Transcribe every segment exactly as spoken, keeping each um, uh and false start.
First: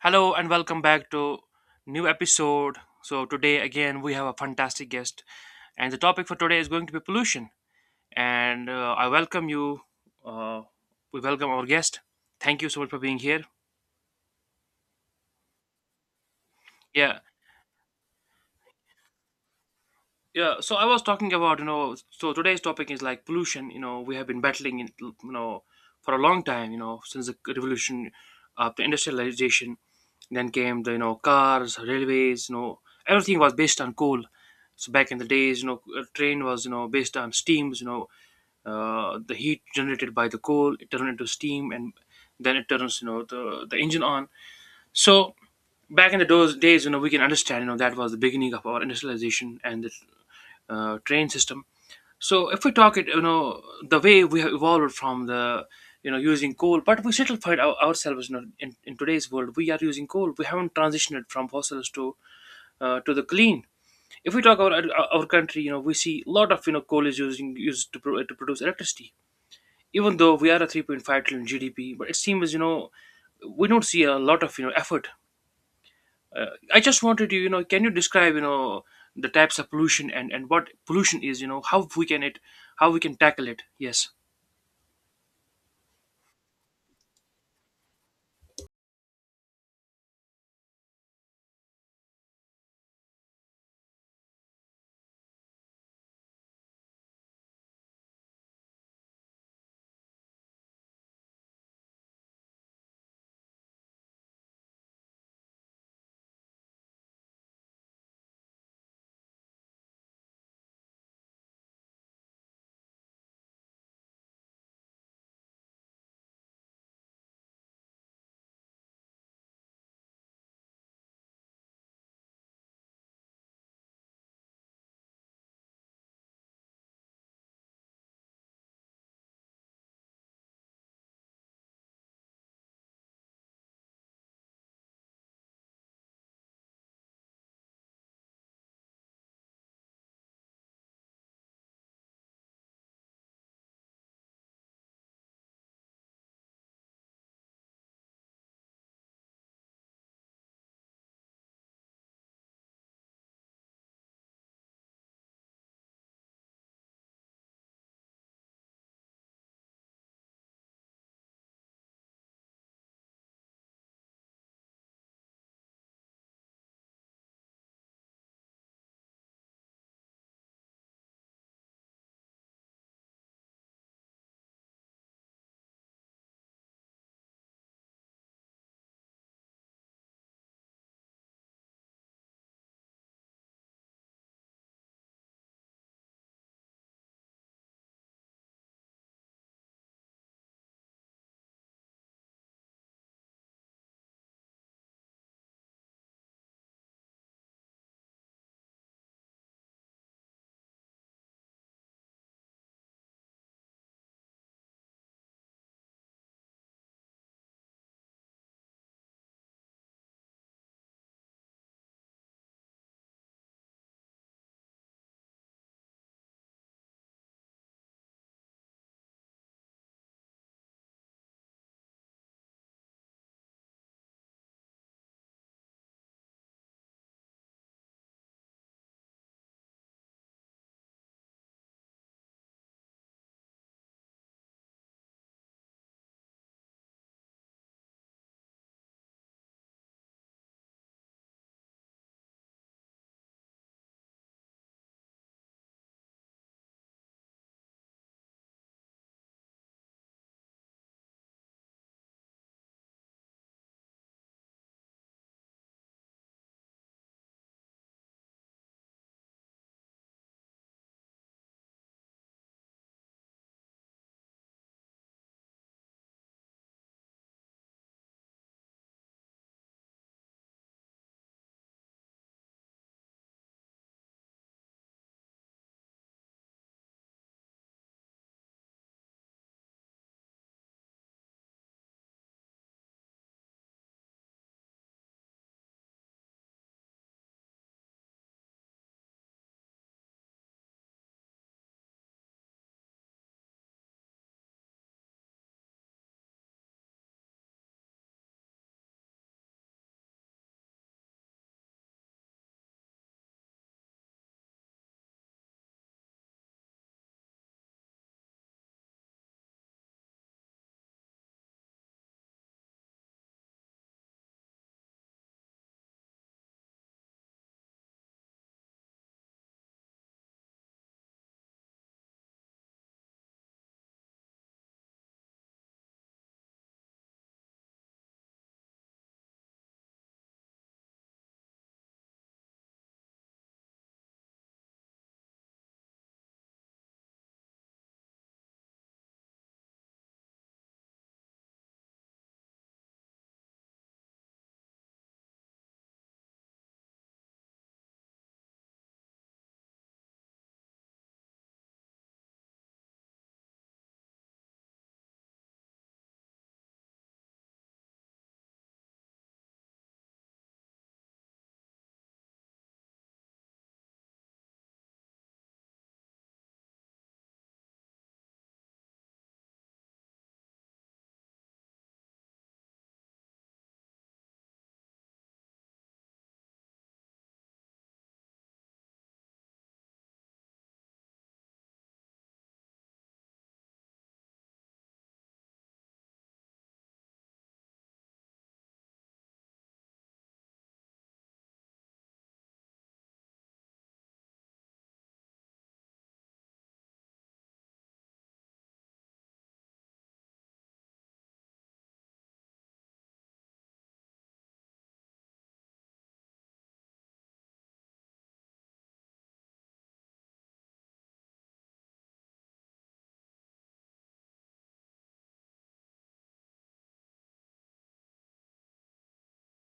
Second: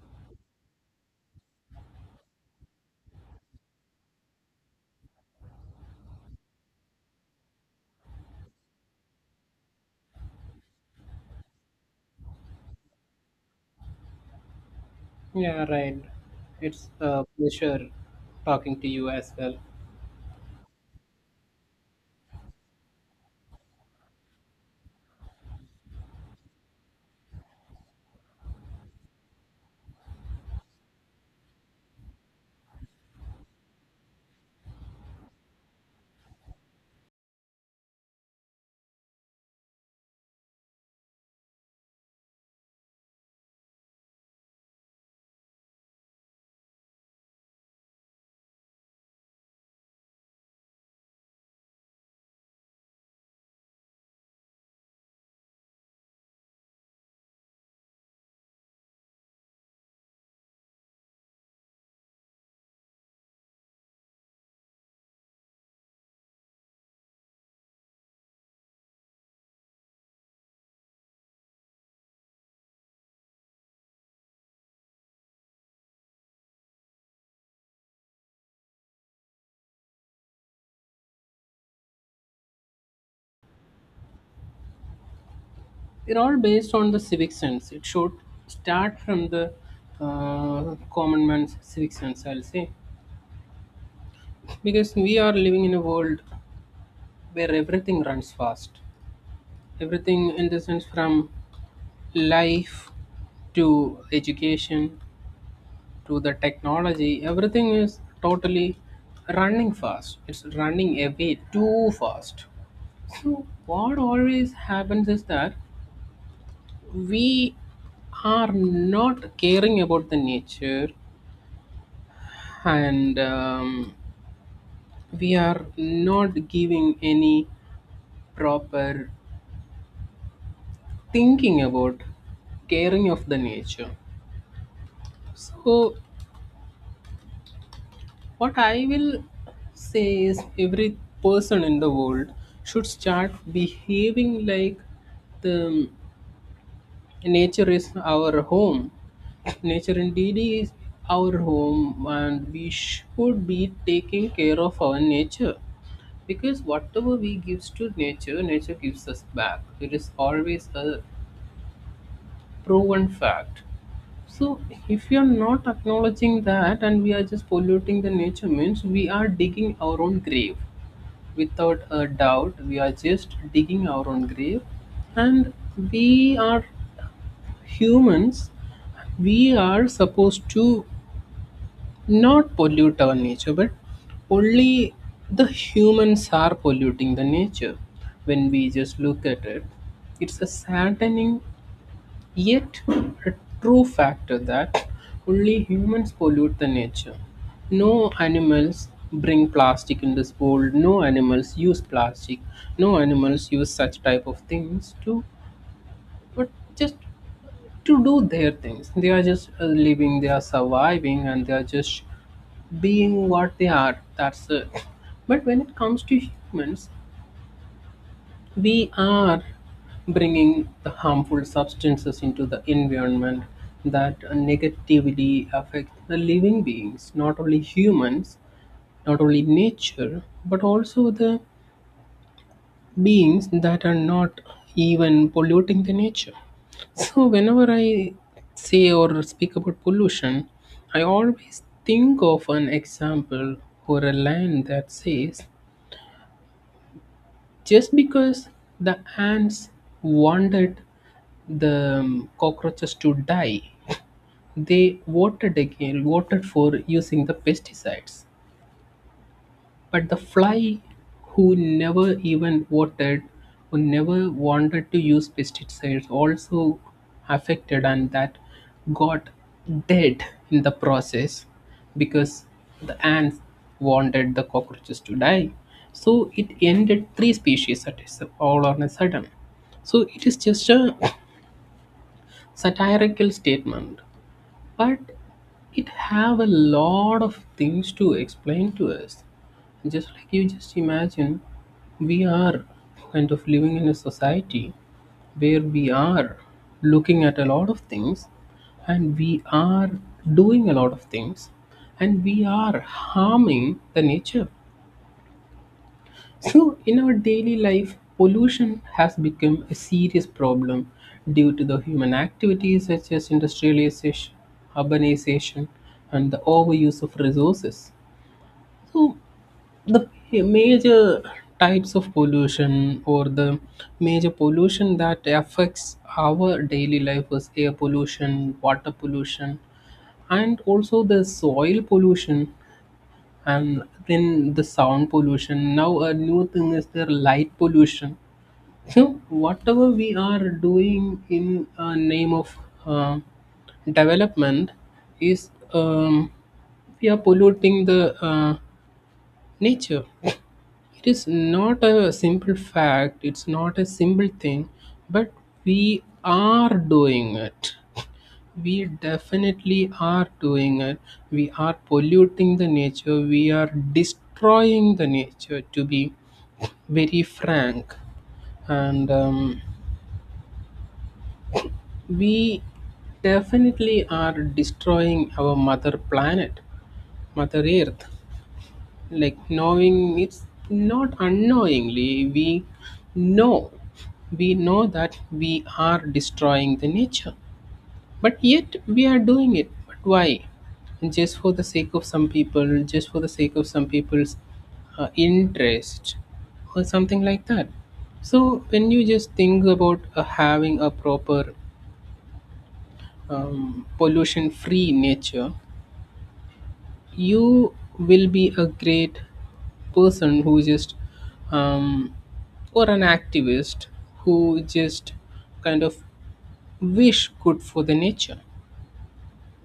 Hello and welcome back to new episode. So today again we have a fantastic guest, and the topic for today is going to be pollution. And uh, I welcome you. Uh, we welcome our guest. Thank you so much for being here. Yeah, right. It's Yeah. a pleasure talking to you as well. Yeah, so I was talking about, you know, so today's topic is like pollution. You know, we have been battling it, you know, for a long time, you know, since the revolution, uh, the industrialization, then came the, you know, cars, railways, you know, everything was based on coal. So back in the days, you know, a train was, you know, based on steams, you know, uh, the heat generated by the coal, it turned into steam and then it turns, you know, the, the engine on. So back in the those days, you know, we can understand, you know, that was the beginning of our industrialization and the uh, train system. So if we talk it, you know, the way we have evolved from the, you know, using coal, but we still find our, ourselves, you know, in, in today's world, we are using coal. We haven't transitioned from fossils to uh, to the clean. If we talk about our, our country, you know, we see a lot of you know coal is using used to, pro- to produce electricity. Even though we are a three point five trillion G D P, but it seems you know we don't see a lot of you know effort. uh, I just wanted to, you know, can you describe, you know, the types of pollution and and what pollution is, you know, how we can it, how we can tackle it? Yes. They're all based on the civic sense. It should start from the uh, common man's civic sense, I'll say. Because we are living in a world where everything runs fast. Everything, in the sense, from life to education to the technology, everything is totally running fast. It's running away too fast. So what always happens is that we are not caring about the nature, and um, we are not giving any proper thinking about caring of the nature. So what I will say is every person in the world should start behaving like the nature is our home. Nature indeed is our home, and we should be taking care of our nature because whatever we gives to nature, nature gives us back. It is always a proven fact. So if we are not acknowledging that and we are just polluting the nature means we are digging our own grave. Without a doubt, we are just digging our own grave and we are humans, we are supposed to not pollute our nature, but only the humans are polluting the nature when we just look at it. It's a saddening yet a true factor that only humans pollute the nature. No animals bring plastic in this world, no animals use plastic, no animals use such type of things to but just to do their things. They are just uh, living, they are surviving, and they are just being what they are, that's it. But when it comes to humans, we are bringing the harmful substances into the environment that negatively affect the living beings, not only humans, not only nature, but also the beings that are not even polluting the nature. So whenever I say or speak about pollution, I always think of an example or a line that says, just because the ants wanted the um, cockroaches to die, they voted again, voted for using the pesticides. But the fly, who never even voted, who never wanted to use pesticides, also affected and that got dead in the process because the ants wanted the cockroaches to die. So it ended three species at a s- all on a sudden. So it is just a satirical statement, but it have a lot of things to explain to us. Just like you just imagine, we are kind of living in a society where we are looking at a lot of things and we are doing a lot of things and we are harming the nature. So, in our daily life, pollution has become a serious problem due to the human activities such as industrialization, urbanization, and the overuse of resources. So, the major types of pollution or the major pollution that affects our daily life is air pollution, water pollution, and also the soil pollution, and then the sound pollution. Now a new thing is their light pollution. So whatever we are doing in uh, name of uh, development is um, we are polluting the uh, nature. It is not a simple fact, it's not a simple thing, but we are doing it. We definitely are doing it. We are polluting the nature. We are destroying the nature, to be very frank. And um, we definitely are destroying our mother planet, Mother Earth. Like knowing it's not unknowingly, we know. We know that we are destroying the nature. But yet we are doing it. But why? Just for the sake of some people, just for the sake of some people's uh, interest or something like that. So when you just think about uh, having a proper um, pollution-free nature, you will be a great person who just um, or an activist who just kind of wish good for the nature,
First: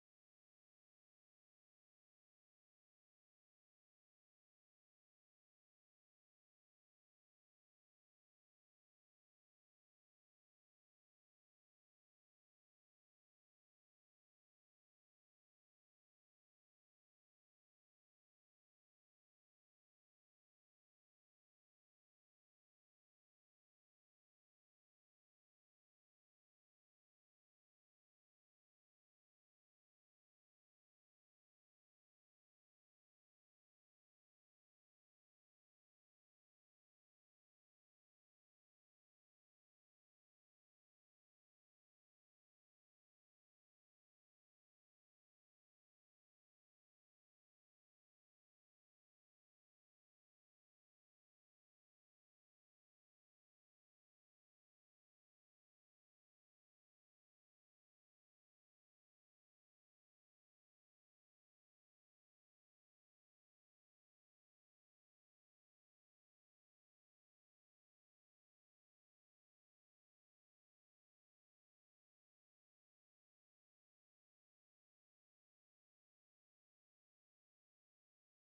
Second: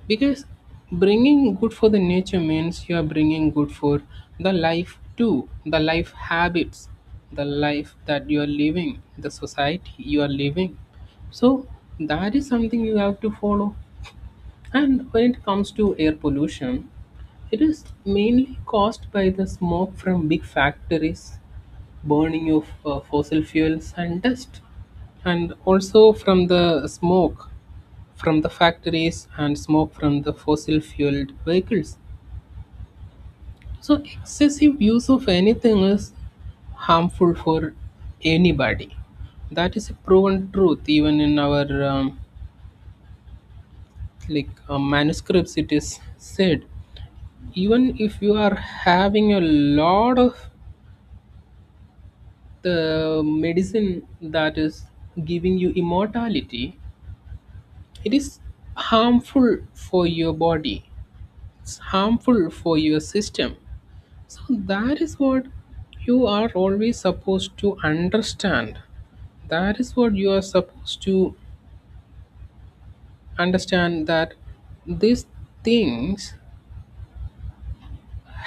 because bringing good for the nature means you are bringing good for the life too, the life habits, the life that you are living, the society you are living. So that is something you have to follow. And when it comes to air pollution, it is mainly caused by the smoke from big factories, burning of uh, fossil fuels and dust, and also from the smoke from the factories and smoke from the fossil fueled vehicles. So, excessive use of anything is harmful for anybody. That is a proven truth, even in our um, like uh, manuscripts, it is said. Even if you are having a lot of the medicine that is giving you immortality, it is harmful for your body, it's harmful for your system. So that is what you are always supposed to understand. That is what you are supposed to understand, that these things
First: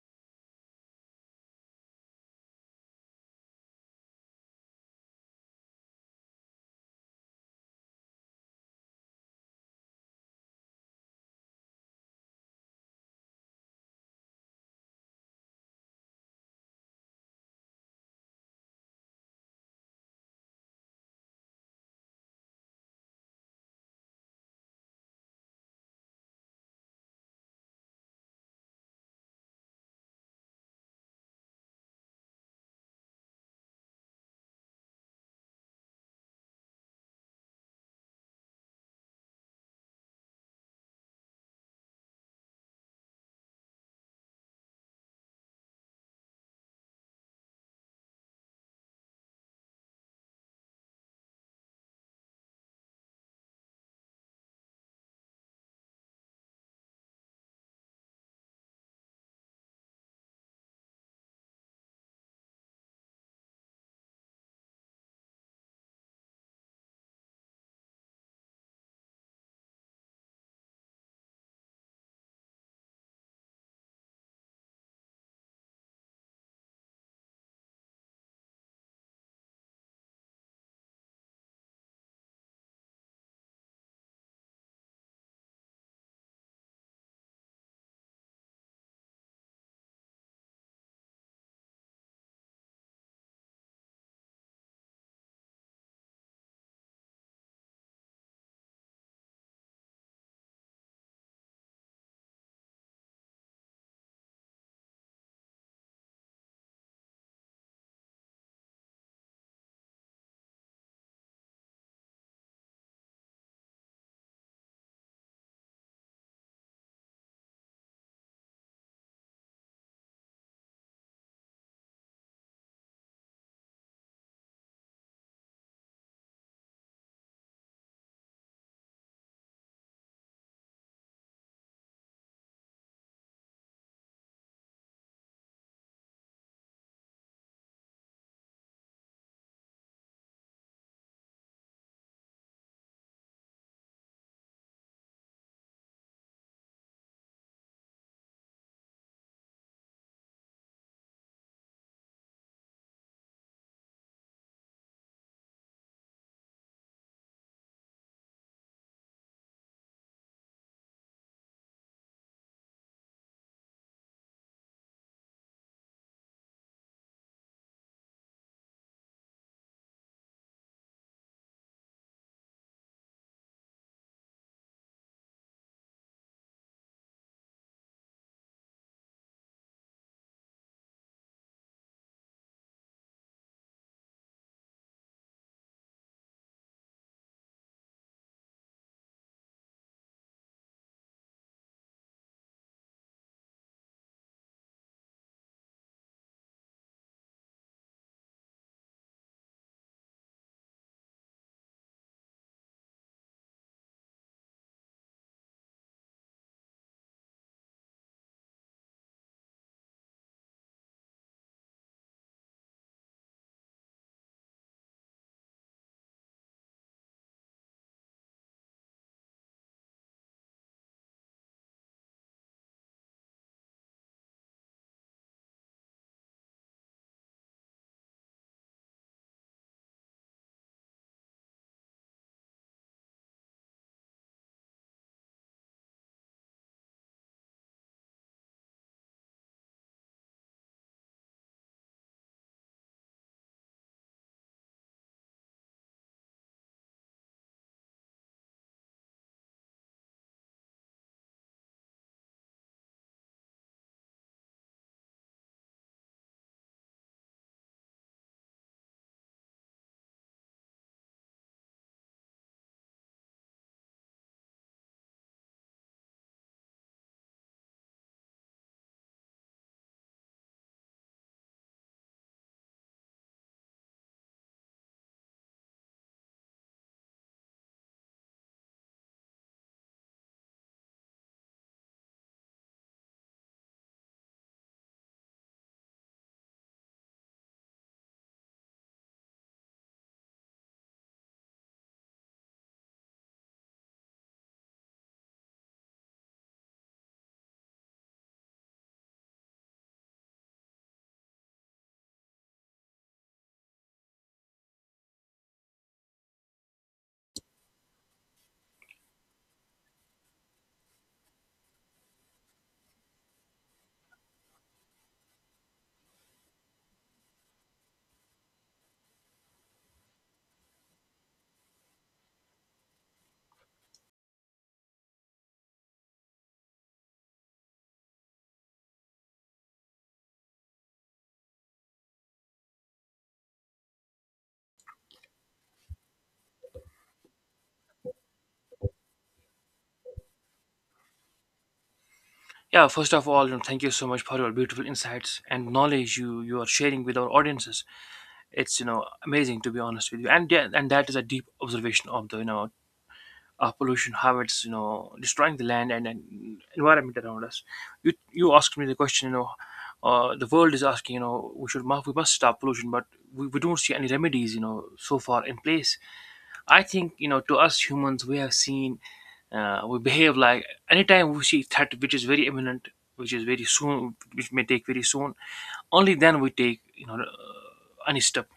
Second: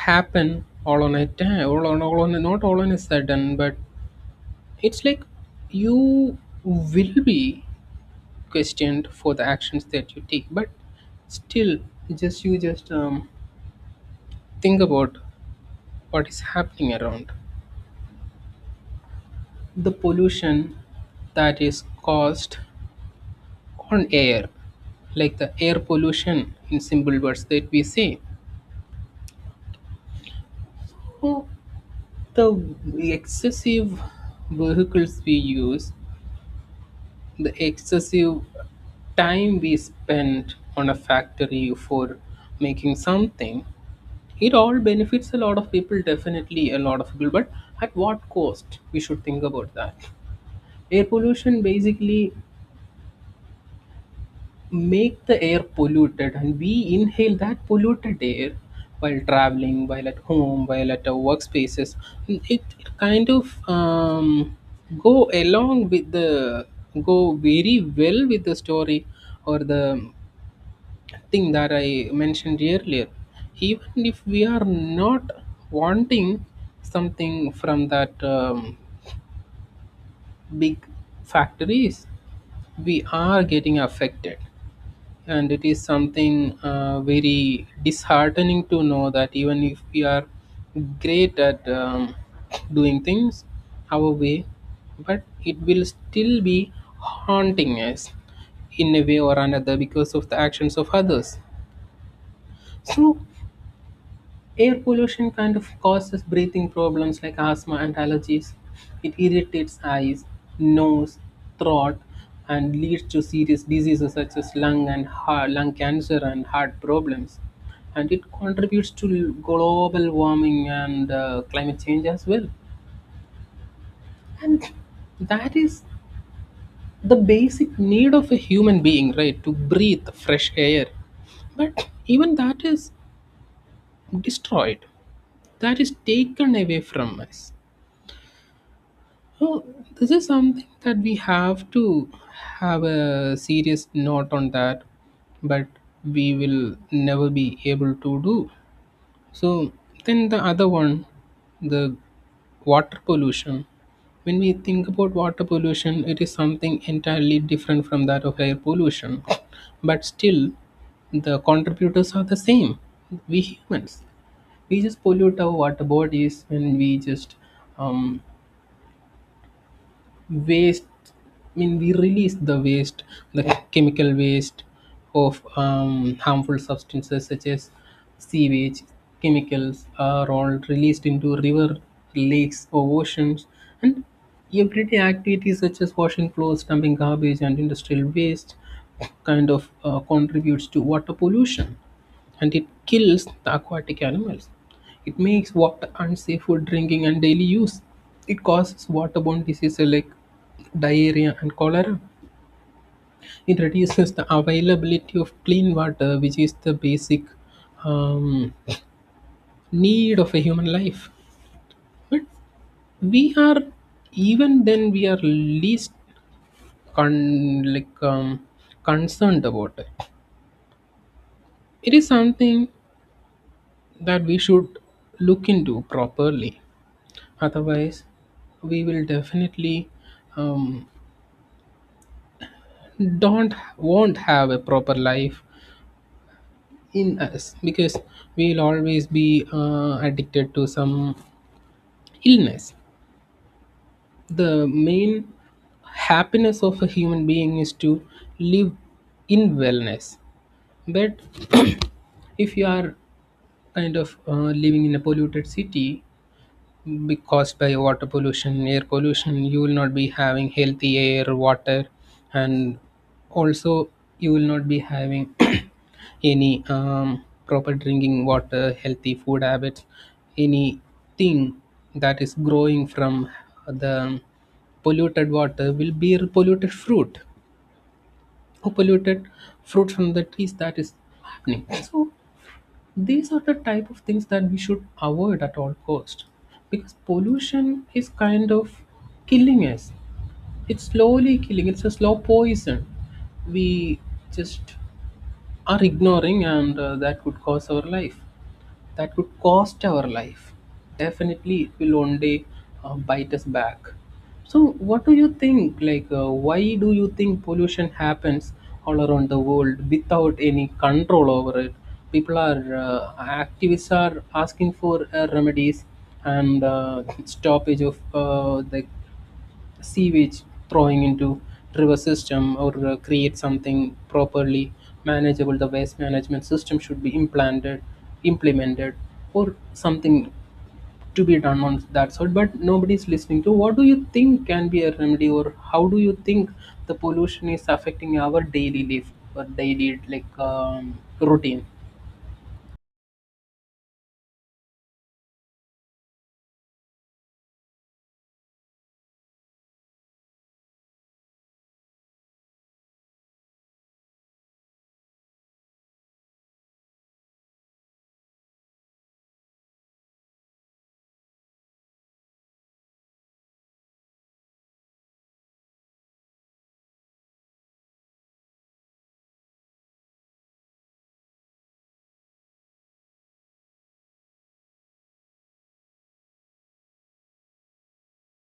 happen all on a time, all on, all on not all on a sudden, but it's like you will be questioned for the actions that you take, but still, just you just um, think about what is happening around. The pollution that is caused on air, like the air pollution in simple words that we say, or the excessive vehicles we use, the excessive time we spend on a factory for making something. It all benefits a lot of people, definitely a lot of people, but at what cost? We should think about that. Air pollution basically make the air polluted and we inhale that polluted air while traveling, while at home, while at our workspaces. And it, it kind of um, go along with the go very well with the story or the thing that I mentioned earlier. Even if we are not wanting something from that um, big factories, we are getting affected, and it is something uh, very disheartening to know that even if we are great at um, doing things our way, but it will still be haunting us in a way or another because of the actions of others. So air pollution kind of causes breathing problems like asthma and allergies. It irritates eyes, nose, throat, and leads to serious diseases such as lung and heart, lung cancer and heart problems. And it contributes to global warming and uh, climate change as well. And that is the basic need of a human being, right? To breathe fresh air. But even that is destroyed, that is taken away from us. Oh, this is something that we have to have a serious note on that, but we will never be able to do. So then the other one, the water pollution. When we think about water pollution, it is something entirely different from that of air pollution. But still, the contributors are the same. We humans, we just pollute our water bodies when we just um, waste I mean we release the waste, the chemical waste of um, harmful substances such as sewage, chemicals are all released into river, lakes or oceans. And everyday activities such as washing clothes, dumping garbage and industrial waste kind of uh, contributes to water pollution, and it kills the aquatic animals. It makes water unsafe for drinking and daily use. It causes waterborne diseases like diarrhea and cholera. It reduces the availability of clean water, which is the basic um, need of a human life. But we are, even then we are least con- like um, concerned about it. It is something that we should look into properly. Otherwise, we will definitely um, don't won't have a proper life in us because we'll always be uh, addicted to some illness. The main happiness of a human being is to live in wellness, but if you are kind of uh, living in a polluted city, be caused by water pollution, air pollution, you will not be having healthy air, water, and also you will not be having any um, proper drinking water, healthy food habits, anything that is growing from the polluted water will be polluted fruit, or polluted fruit from the trees that is happening. So these are the type of things that we should avoid at all cost, because pollution is kind of killing us. It's slowly killing, it's a slow poison. We just are ignoring, and uh, that could cause our life, that could cost our life. Definitely it will one day uh, bite us back. So, what do you think? Like, uh, why do you think pollution happens all around the world without any control over it? People are, uh, activists are asking for uh, remedies and uh, stoppage of uh, the sewage throwing into river system, or uh, create something properly manageable. The waste management system should be implanted implemented or something to be done on that sort, but nobody's listening to. What do you think can be a remedy, or how do you think the pollution is affecting our daily life or daily like um, routine? Yeah. First of all, you know, thank you so much for your beautiful insights and knowledge you you are sharing with our audiences. It's you know amazing to be honest with you, and yeah, and that is a deep observation of the you know uh, pollution, how it's you know destroying the land and, and environment around us. You you asked me the question, you know, uh, the world is asking, you know, we should mu- we must stop pollution, but we, we don't see any remedies, you know, so far in place. I think you know to us humans we have seen uh, we behave like anytime we see threat which is very imminent, which is very soon, which may take very soon. Only then we take you know uh, any step.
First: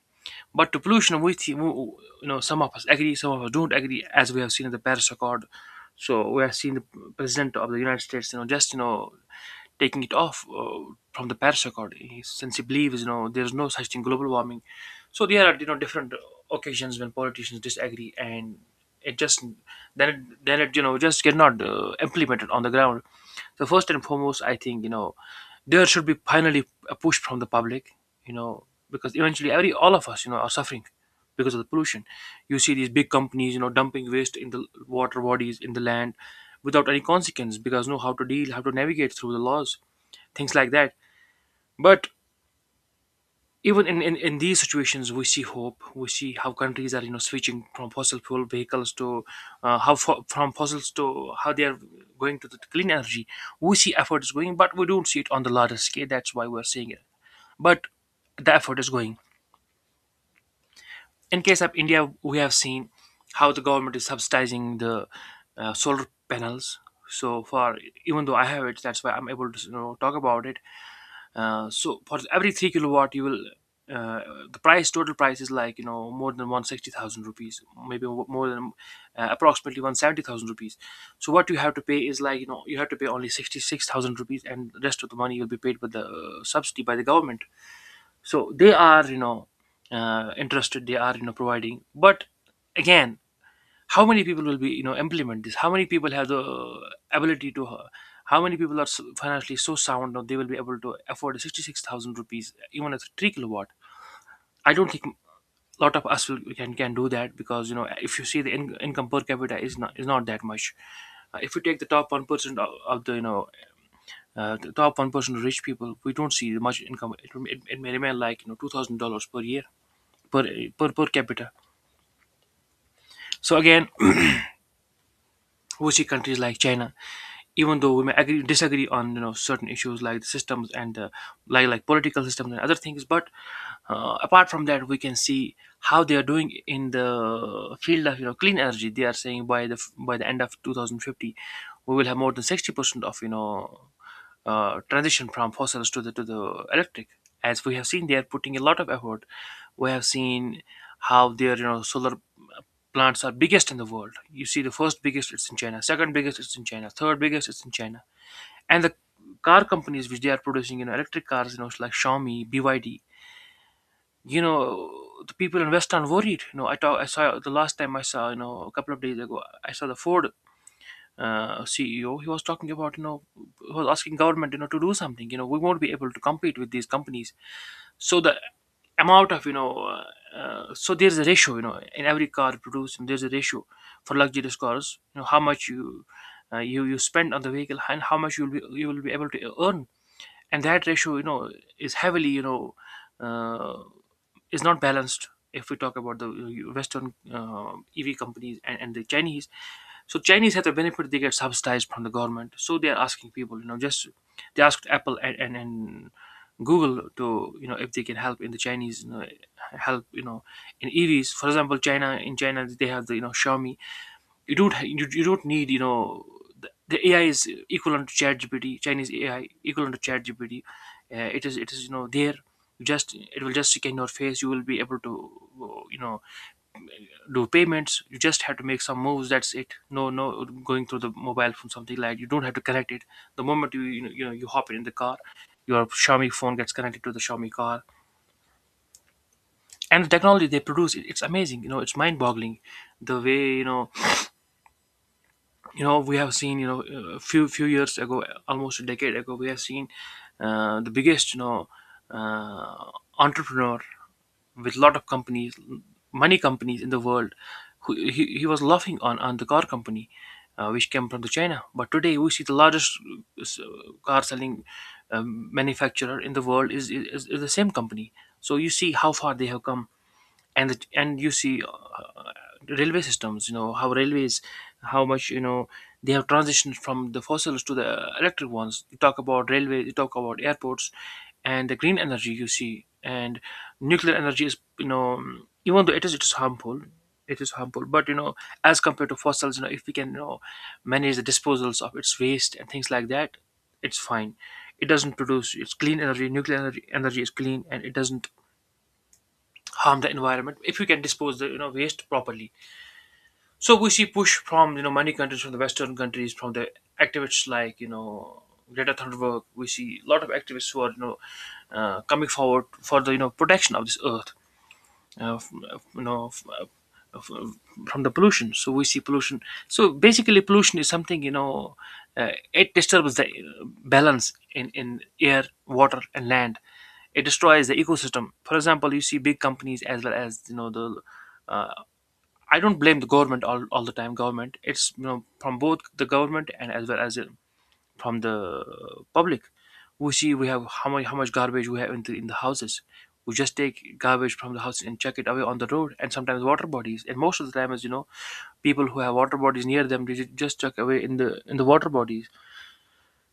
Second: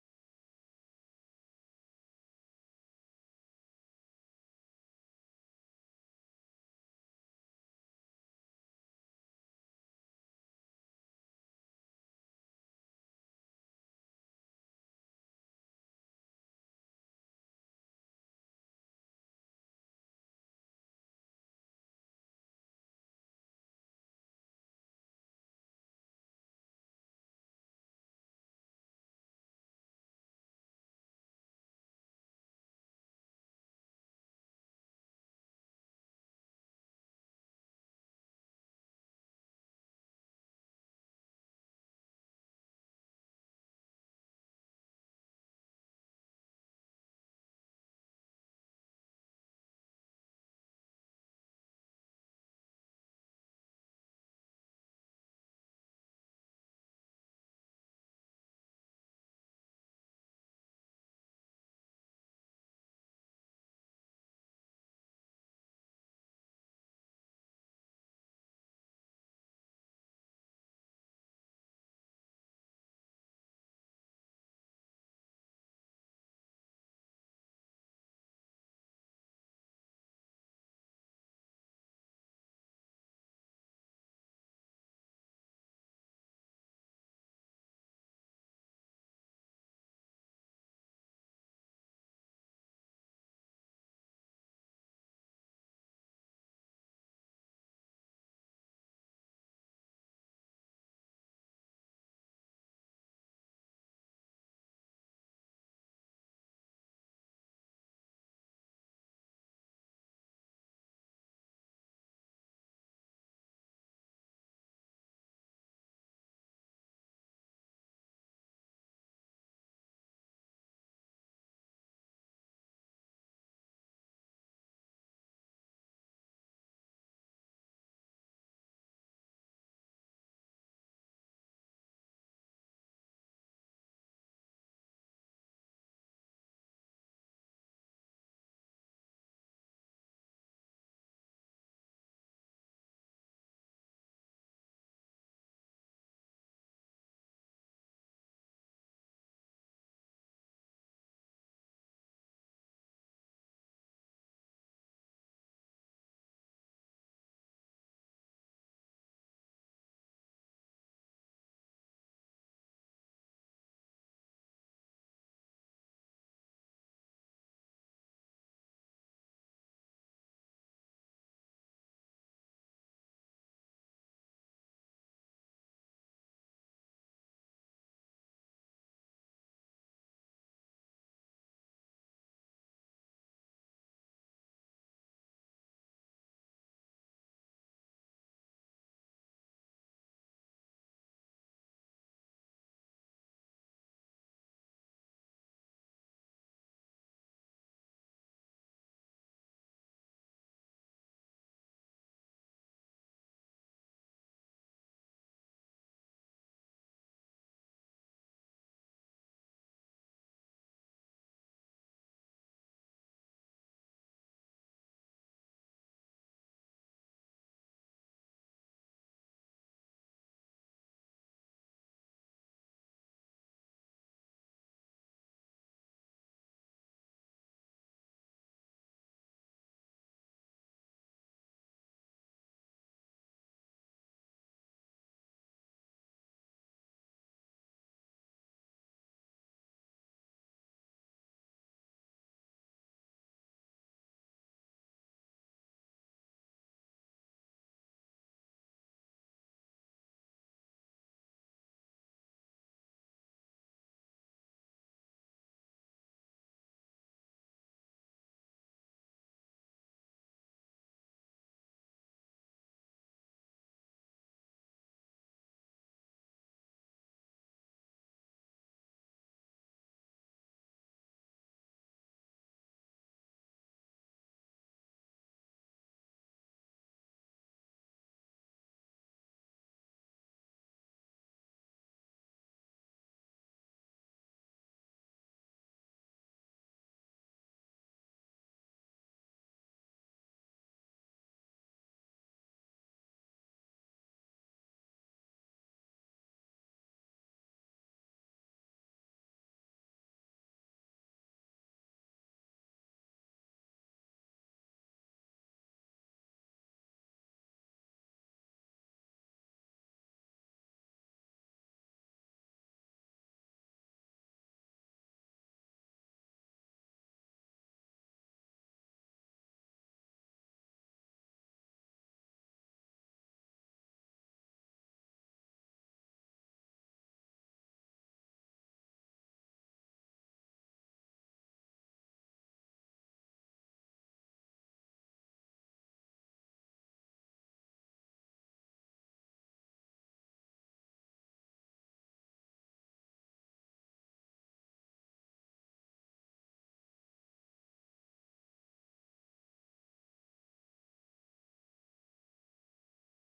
But to pollution, we thi- you know some of us agree, some of us don't agree, as we have seen in the Paris Accord. So we have seen the president of the United States, you know, just you know taking it off uh, from the parasaccord, he- since he believes you know there's no such thing global warming. So there are you know different occasions when politicians disagree, and it just then it, then it you know just cannot uh, implemented on the ground. So first and foremost, I think you know there should be finally a push from the public, you know, because eventually every all of us you know are suffering because of the pollution. You see these big companies you know dumping waste in the water bodies in the land without any consequence because know how to deal, how to navigate through the laws, things like that. But even in, in, in these situations we see hope, we see how countries are you know switching from fossil fuel vehicles to uh, how fo- from fossils to how they are going to the clean energy. We see effort is going but we don't see it on the larger scale, that's why we're seeing it, but the effort is going. In case of India we have seen how the government is subsidizing the uh, solar panels so far. Even though I have it, that's why I'm able to you know, talk about it. Uh, so for every three kilowatt, you will uh, the price total price is like you know more than one sixty thousand rupees, maybe w- more than uh, approximately one seventy thousand rupees. So what you have to pay is like you know you have to pay only sixty six thousand rupees, and the rest of the money will be paid with the uh, subsidy by the government. So they are you know uh, interested, they are you know providing, but again how many people will be you know implement this, how many people have the ability to uh, how many people are so- financially so sound now they will be able to afford sixty six thousand rupees even at three kilowatt. I don't think a lot of us will, can can do that because you know if you see the in, income per capita is not is not that much. Uh, if you take the top one percent of, of the you know uh, the top one percent of rich people we don't see much income, it, rem- it, it may remain like you know two thousand dollars per year per per per capita. So again we see countries like China, even though we may agree disagree on you know certain issues like the systems and uh, like like political systems and other things, but uh, apart from that we can see how they are doing in the field of you know clean energy. They are saying by the by the end of two thousand fifty we will have more than sixty percent of you know uh, transition from fossils to the to the electric. As we have seen they are putting a lot of effort, we have seen how their you know solar plants are biggest in the world. You see the first biggest it's in China, second biggest it's in China, third biggest it's in China. And the car companies which they are producing you know electric cars you know like Xiaomi, BYD, you know the people in west are worried. you know i talk, I saw the last time, I saw you know a couple of days ago, I saw the Ford uh, CEO. He was talking about you know he was asking government you know to do something. You know we won't be able to compete with these companies. So the amount of you know uh, uh, so there's a ratio you know in every car produced, and there's a ratio for luxurious cars. You know how much you uh, you you spend on the vehicle and how much you'll be you will be able to earn. And that ratio you know is heavily, you know uh, is not balanced if we talk about the uh, western uh, EV companies and, and the Chinese. So Chinese have the benefit, they get subsidized from the government, so they are asking people you know just they asked Apple and, and, and Google to you know if they can help in the Chinese, you know, help you know in EVs. For example, China, in China they have the you know Xiaomi. you don't ha- you, you don't need you know the, the A I is equivalent to ChatGPT. Chinese A I equivalent to ChatGPT. Uh, it is it is you know there. You just it will just scan your face. You will be able to uh, you know do payments. You just have to make some moves. That's it. No no going through the mobile phone, something like you don't have to connect it. The moment you you know you, know, you hop in the car, your Xiaomi phone gets connected to the Xiaomi car. And the technology they produce, it- it's amazing. You know, it's mind-boggling the way you know you know we have seen you know a few few years ago, almost a decade ago, we have seen uh, the biggest you know uh, entrepreneur with lot of companies, many companies in the world, who he, he was laughing on on the car company uh, which came from the China. But today we see the largest uh, s- car selling um, manufacturer in the world is, is is the same company. So you see how far they have come and the, and you see uh, uh, railway systems, you know how railways, how much you know they have transitioned from the fossils to the electric ones. You talk about railway, you talk about airports and the green energy. You see and nuclear energy is you know even though it is it is harmful, it is harmful, but you know as compared to fossils, you know if we can you know manage the disposals of its waste and things like that, it's fine. It doesn't produce, it's clean energy. Nuclear energy, energy is clean and it doesn't harm the environment if we can dispose the you know waste properly. So we see push from you know many countries, from the Western countries, from the activists like you know Greta Thunberg. We see a lot of activists who are you know uh, coming forward for the you know protection of this earth uh, from, uh, you know uh, uh, from the pollution. So we see pollution. So basically pollution is something, you know uh, it disturbs the uh, balance in in air, water and land. It destroys the ecosystem. For example, you see big companies as well as you know the uh, I don't blame the government all, all the time. Government, it's you know from both the government and as well as the from the public. We see we have how much how much garbage we have in the in the houses. We just take garbage from the house and chuck it away on the road, and sometimes water bodies. And most of the time, as you know, people who have water bodies near them, they ju- just chuck away in the in the water bodies.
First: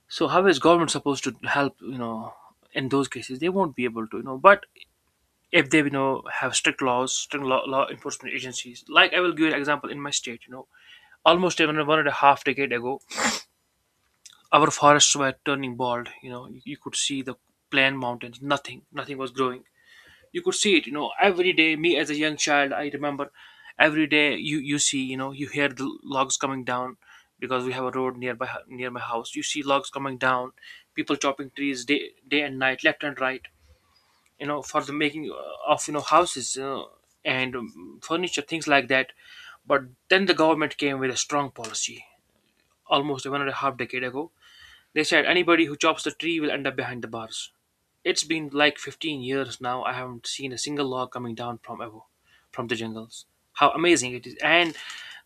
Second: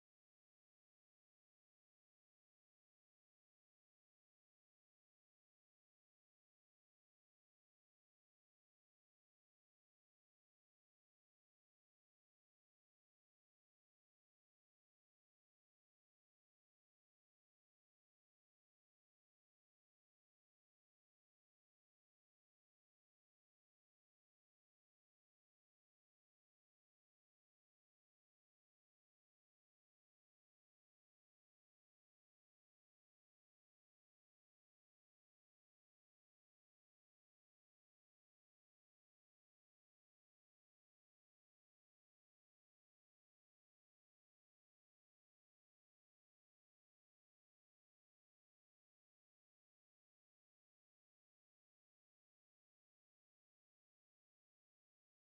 So how is government supposed to help? You know, in those cases, they won't be able to. You know, but if they you know have strict laws, strict law, law enforcement agencies, like I will give you an example in my state. You know, Almost even one and a half decade ago, our forests were turning bald. You know, you, you could see the plain mountains. Nothing, nothing was growing. You could see it. You know, every day. Me as a young child, I remember every day you you see. You know, you hear the logs coming down because we have a road nearby near my house. You see logs coming down, people chopping trees day day and night, left and right. You know, for the making uh, of you know houses uh, and um, furniture, things like that. But then the government came with a strong policy almost one and a half decade ago. They said anybody who chops the tree will end up behind the bars. It's been like fifteen years now. I haven't seen a single log coming down from ever, from the jungles. How amazing it is! And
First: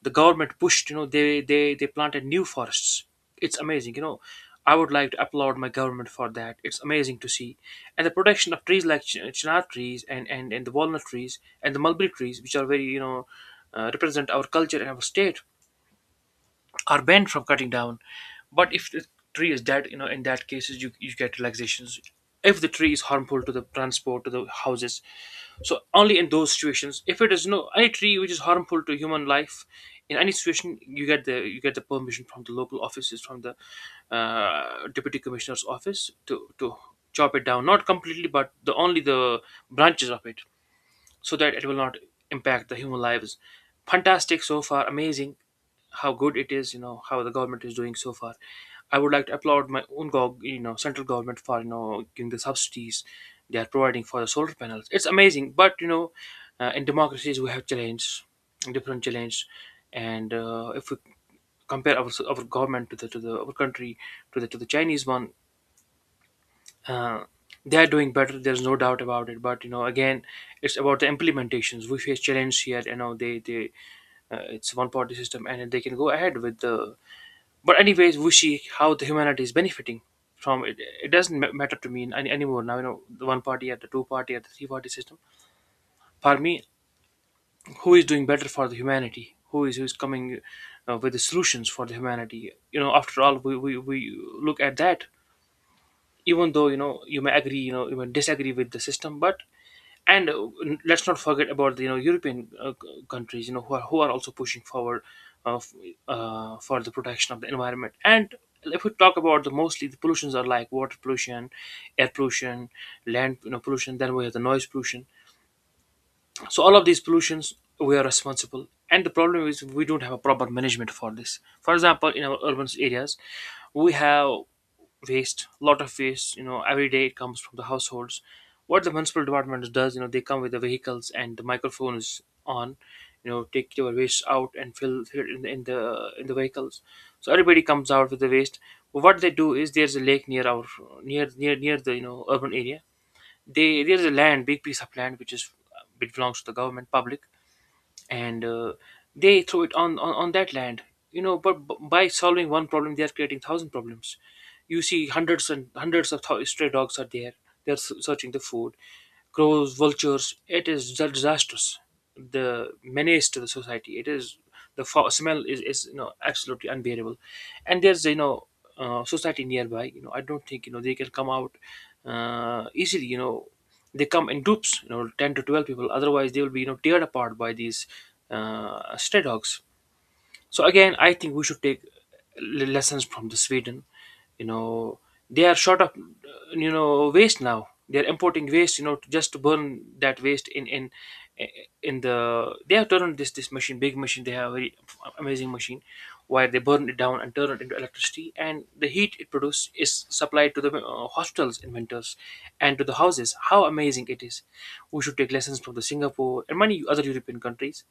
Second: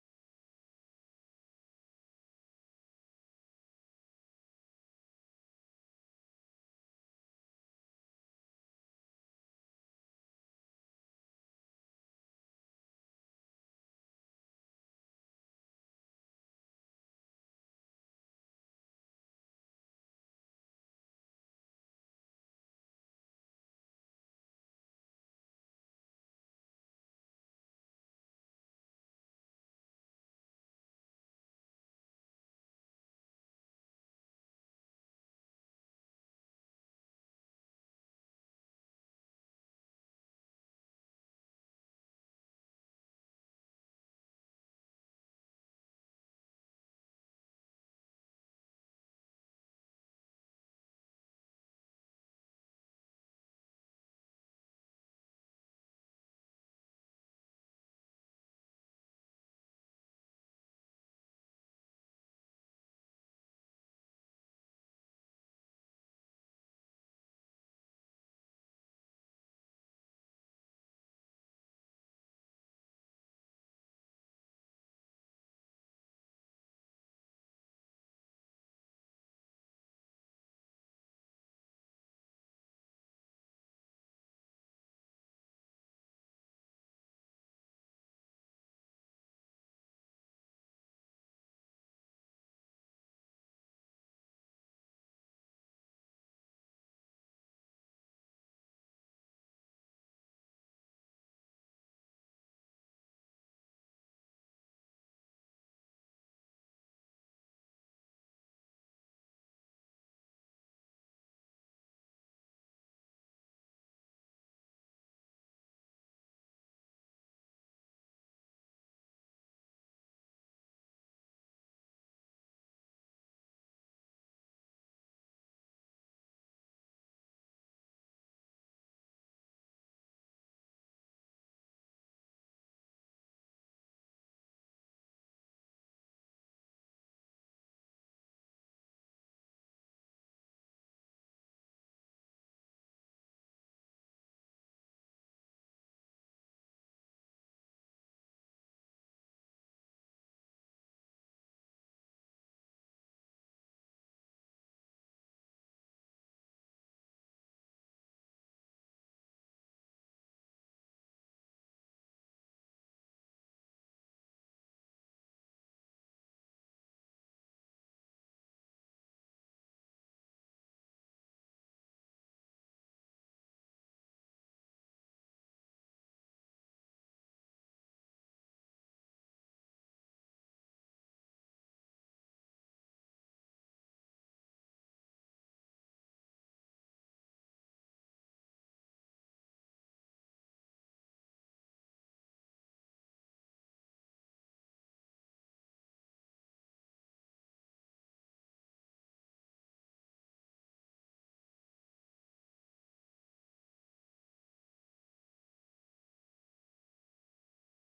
the government pushed. You know, they they they planted new forests. It's amazing. You know, I would like to applaud my government for that. It's amazing to see, and the protection of trees like ch- chinar trees and and and the walnut trees and the mulberry trees, which are very you know. Uh, represent our culture and our state, are banned from cutting down. But if the tree is dead, you know, in that cases you you get relaxations. If the tree is harmful to the transport to the houses, so only in those situations. If it is no any tree which is harmful to human life, in any situation you get the you get the permission from the local offices from the uh, deputy commissioner's office to to chop it down, not completely, but the only the branches of it so that it will not impact the human lives. Fantastic so far, amazing how good it is, you know, how the government is doing so far. I would like to applaud my own, gov- you know, central government for you know giving the subsidies they are providing for the solar panels. It's amazing, but you know, uh, in democracies we have challenges, different challenges, and uh, if we compare our, our government to the to the our country to the to the Chinese one, uh, they are doing better. There's no doubt about it, but you know again, it's about the implementations. We face challenge here. You know they they uh, It's one party system and they can go ahead with the. But anyways, we see how the humanity is benefiting from it. It doesn't ma- matter to me any, anymore now, you know the one party at the two party at the three party system. For me, who is doing better for the humanity, who is who's coming uh, with the solutions for the humanity. You know after all, we, we, we look at that, even though you know you may agree, you know you may disagree with the system. But and uh, n- let's not forget about the you know European uh, c- countries, you know who are, who are also pushing forward uh, f- uh, for the protection of the environment. And if we talk about the, mostly the pollutions are like water pollution, air pollution, land you know, pollution, then we have the noise pollution. So all of these pollutions, we are responsible. And the problem is we don't have a proper management for this. For example, in our urban areas we have waste, a lot of waste. You know, every day it comes from the households. What the municipal department does, you know, they come with the vehicles and the microphone is on. You know, take your waste out and fill, fill it in the, in the in the vehicles. So everybody comes out with the waste. But what they do is there's a lake near our near near near the you know urban area. They There's a land, big piece of land which is uh, which belongs to the government public. And uh, they throw it on, on on that land, you know but b- by solving one problem they are creating thousand problems. You see hundreds and hundreds of thou- stray dogs are there. They're s- searching the food. Crows, vultures, it is dis- disastrous. The menace to the society it is. The fo- smell is, is you know absolutely unbearable. And there's you know uh, society nearby. you know I don't think you know they can come out uh, easily. You know they come in groups, you know ten to twelve people, otherwise they will be you know teared apart by these uh, stray dogs. So again, I think we should take l- lessons from the Sweden. You know, they are short of uh, you know waste now. They are importing waste, you know, to just to burn that waste in in in the. They have turned this this machine, big machine. They have a very amazing machine, where they burn it down and turn it into electricity, and the heat it produces is supplied to the uh, hospitals in winters, and to the houses. How amazing it is! We should take lessons from the Singapore and many other European countries.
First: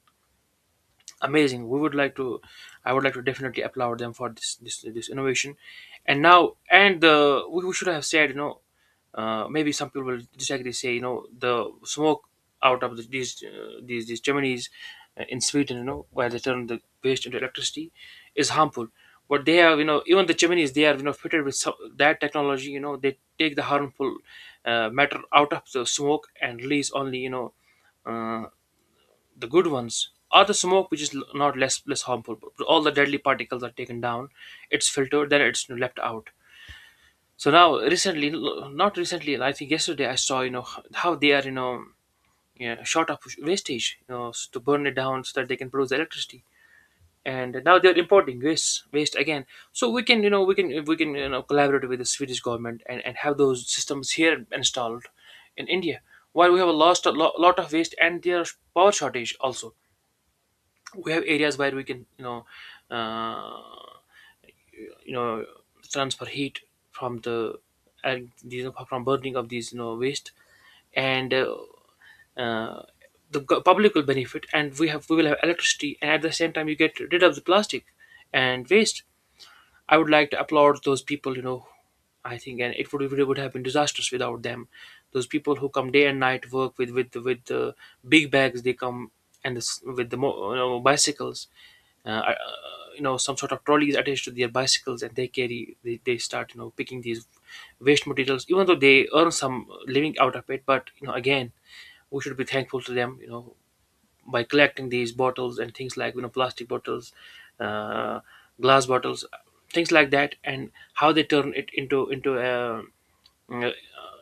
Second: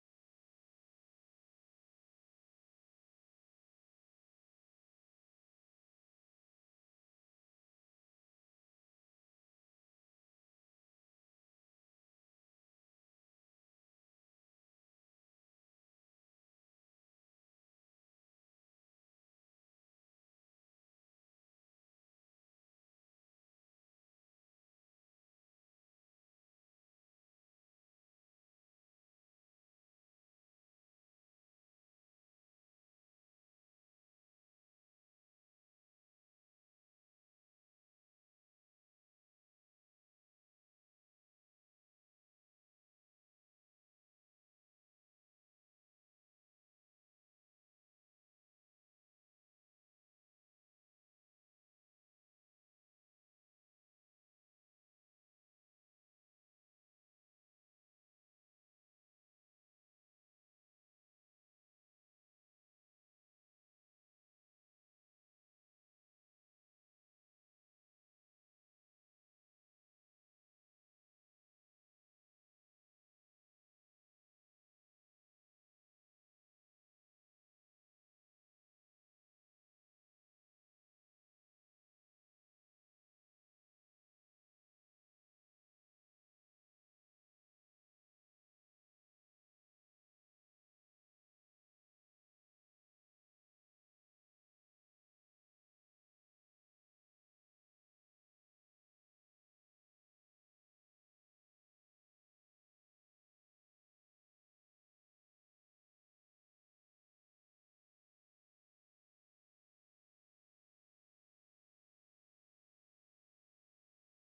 Amazing, we would like to I would like to definitely applaud them for this this, this innovation. And now and the we, we should have said, you know uh, maybe some people will disagree, say, you know the smoke out of the, these uh, these these chimneys uh, in Sweden, you know where they turn the waste into electricity, is harmful. But they have, you know even the chimneys, they are you know fitted with some, that technology. You know they take the harmful uh, matter out of the smoke and release only, you know uh, the good ones are the smoke which is l- not less less harmful. All the deadly particles are taken down. It's filtered, then it's left out. So now recently, l- not recently, I think yesterday I saw, you know h- how they are, you know yeah, short of wastage, you know s- to burn it down so that they can produce electricity. And now they're importing waste waste again. So we can you know we can we can you know collaborate with the Swedish government and, and have those systems here installed in India. While we have a lost a lo- lot of waste and there's power shortage also. We have areas where we can you know uh, you know transfer heat from the, and these are from burning of these you know waste. And uh, uh, the go- public will benefit and we have we will have electricity, and at the same time you get rid of the plastic and waste. I would like to applaud those people, you know, I think, and it would it would have been disastrous without them. Those people who come day and night, work with with with the big bags they come, and this, with the mo- you know, bicycles, uh, uh, you know, some sort of trolleys attached to their bicycles, and they carry, they, they start you know picking these waste materials, even though they earn some living out of it. But you know, again, we should be thankful to them. You know, by collecting these bottles and things like you know plastic bottles, uh, glass bottles, things like that, and how they turn it into into a uh,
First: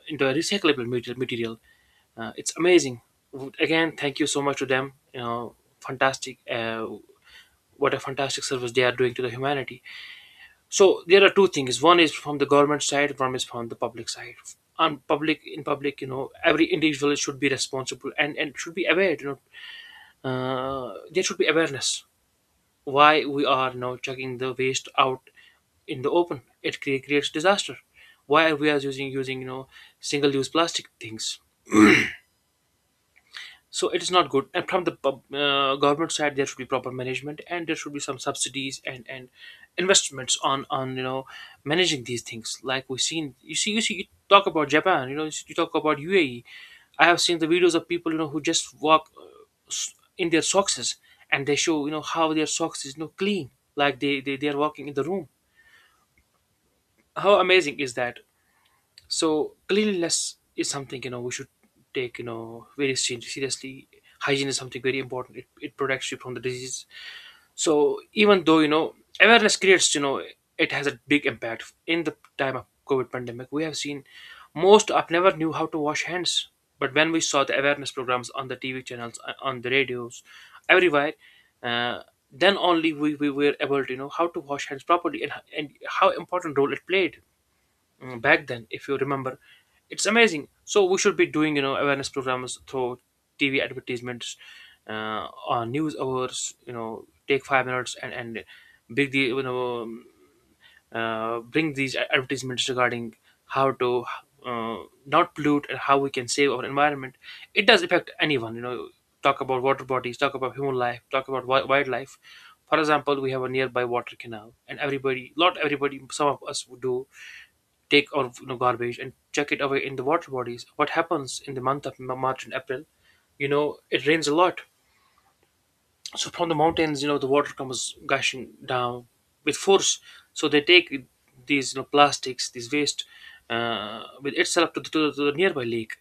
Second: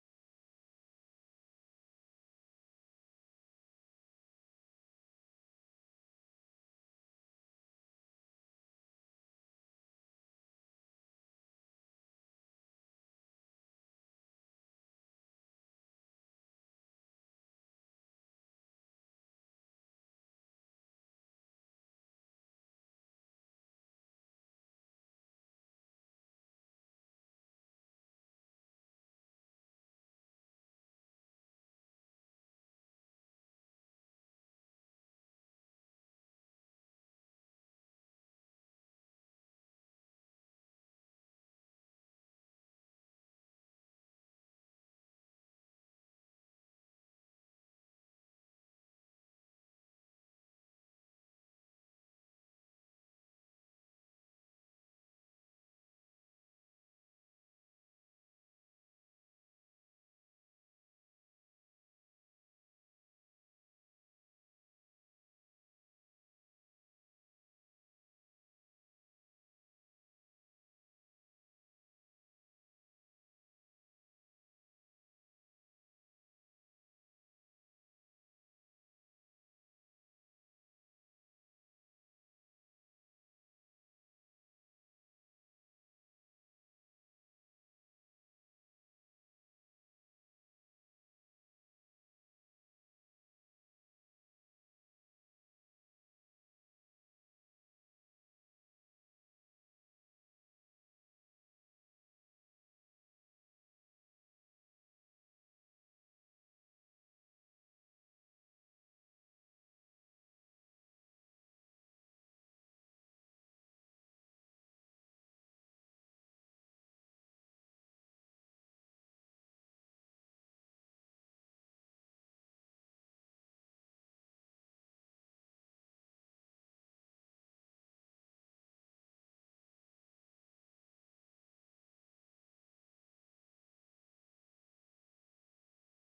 into a recyclable material material uh, It's amazing. Again, thank you so much to them. You know, fantastic. Uh, what a fantastic service they are doing to the humanity. So there are two things: one is from the government side, one is from the public side. On public, in public, you know, every individual should be responsible and and should be aware, you know. Uh, there should be awareness. Why we are now chucking the waste out in the open? It cre- creates disaster. Why we are using using you know single-use plastic things? So it is not good. And from the pub- uh, government side, there should be proper management, and there should be some subsidies and and investments on on you know managing these things. Like we've seen, you see, you see, you talk about Japan. You know, you talk about U A E. I have seen the videos of people, you know, who just walk uh, s- in their socks, and they show, you know, how their socks is, you know, clean, like they, they they are walking in the room. How amazing is that? So cleanliness is something, you know, we should take, you know, very se- seriously. Hygiene is something very important. It, it protects you from the disease. So even though, you know, awareness creates, you know it has a big impact. In the time of COVID pandemic, we have seen most of never knew how to wash hands. But when we saw the awareness programs on the T V channels, uh, on the radios, everywhere, uh, then only we, we were able to know how to wash hands properly, and, and how important role it played. Mm, back then, if you remember, it's amazing. So we should be doing, you know, awareness programs through T V advertisements, uh, on news hours. You know, take five minutes and and bring the you know um, uh, bring these advertisements regarding how to uh, not pollute and how we can save our environment. It does affect anyone, you know. Talk about water bodies, talk about human life, talk about wi- wildlife. For example, we have a nearby water canal, and everybody, not everybody, some of us would do, take out, you know, garbage and chuck it away in the water bodies. What happens in the month of Ma- March and April? You know, it rains a lot. So from the mountains, you know, the water comes gushing down with force. So they take these, you know, plastics, these waste, uh, with itself to the, to the, to the nearby lake.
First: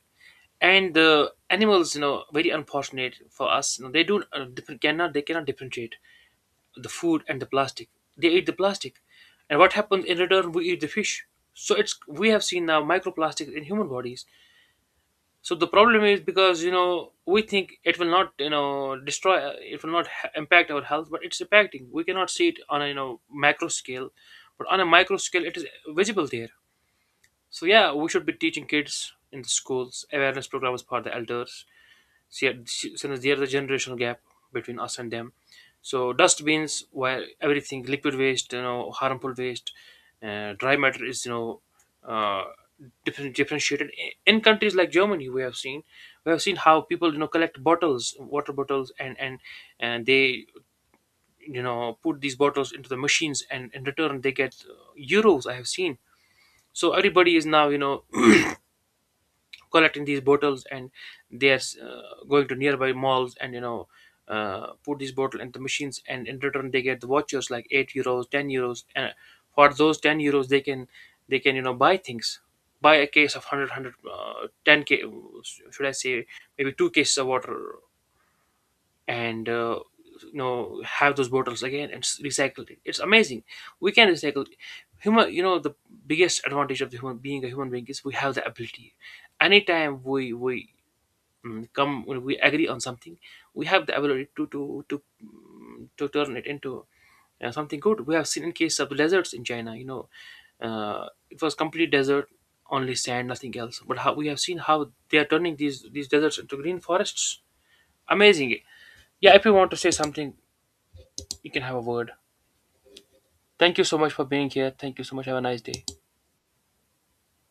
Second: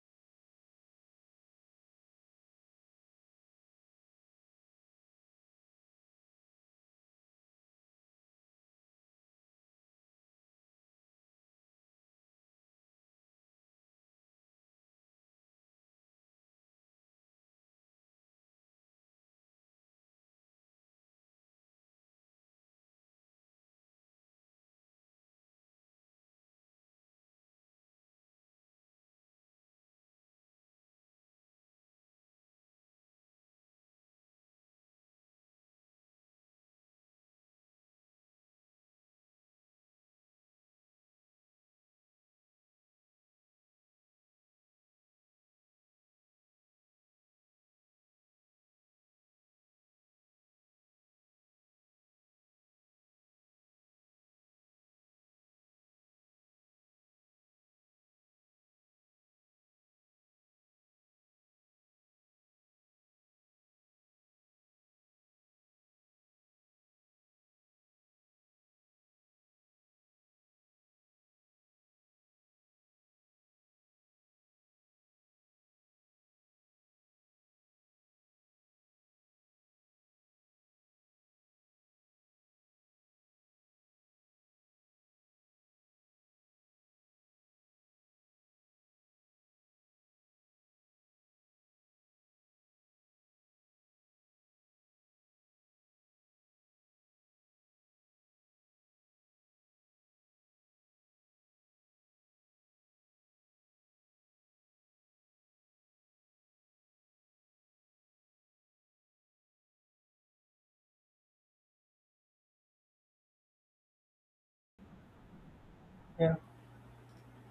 And the animals, you know, very unfortunate for us. You know, they do uh, different cannot they cannot differentiate the food and the plastic. They eat the plastic, and what happens in return? We eat the fish. So it's, we have seen now microplastics in human bodies. So the problem is, because, you know, we think it will not, you know, destroy, it will not ha- impact our health, but it's impacting. We cannot see it on a, you know, macro scale, but on a micro scale it is visible there. So yeah, we should be teaching kids in the schools, awareness programs for the elders. See, since there's a generational gap between us and them, so dustbins, while everything liquid waste, you know, harmful waste, uh, dry matter is, you know uh, different, differentiated. In countries like Germany, we have seen we have seen how people, you know, collect bottles, water bottles, and and and they, you know, put these bottles into the machines, and in return they get, uh, euros. I have seen. So everybody is now, you know, collecting these bottles, and they are, uh, going to nearby malls, and, you know, uh, put these bottle in the machines, and in return they get the vouchers like eight euros, ten euros. And for those ten euros, they can, they can you know, buy things, buy a case of one hundred, uh, ten k, should I say, maybe two cases of water. And uh, you know, have those bottles again and s- recycle it. It's amazing. We can recycle. Human, you know, the biggest advantage of the human being, a human being, is we have the ability. Anytime we we mm, come, when we agree on something, we have the ability to to to mm, to turn it into uh, something good. We have seen in case of deserts in China, you know, uh, it was complete desert, only sand, nothing else. But how we have seen how they are turning these these deserts into green forests. Amazing. Yeah, if you want to say something, you can have a word. Thank you so much for being here. Thank you so much. Have a nice day. Yeah.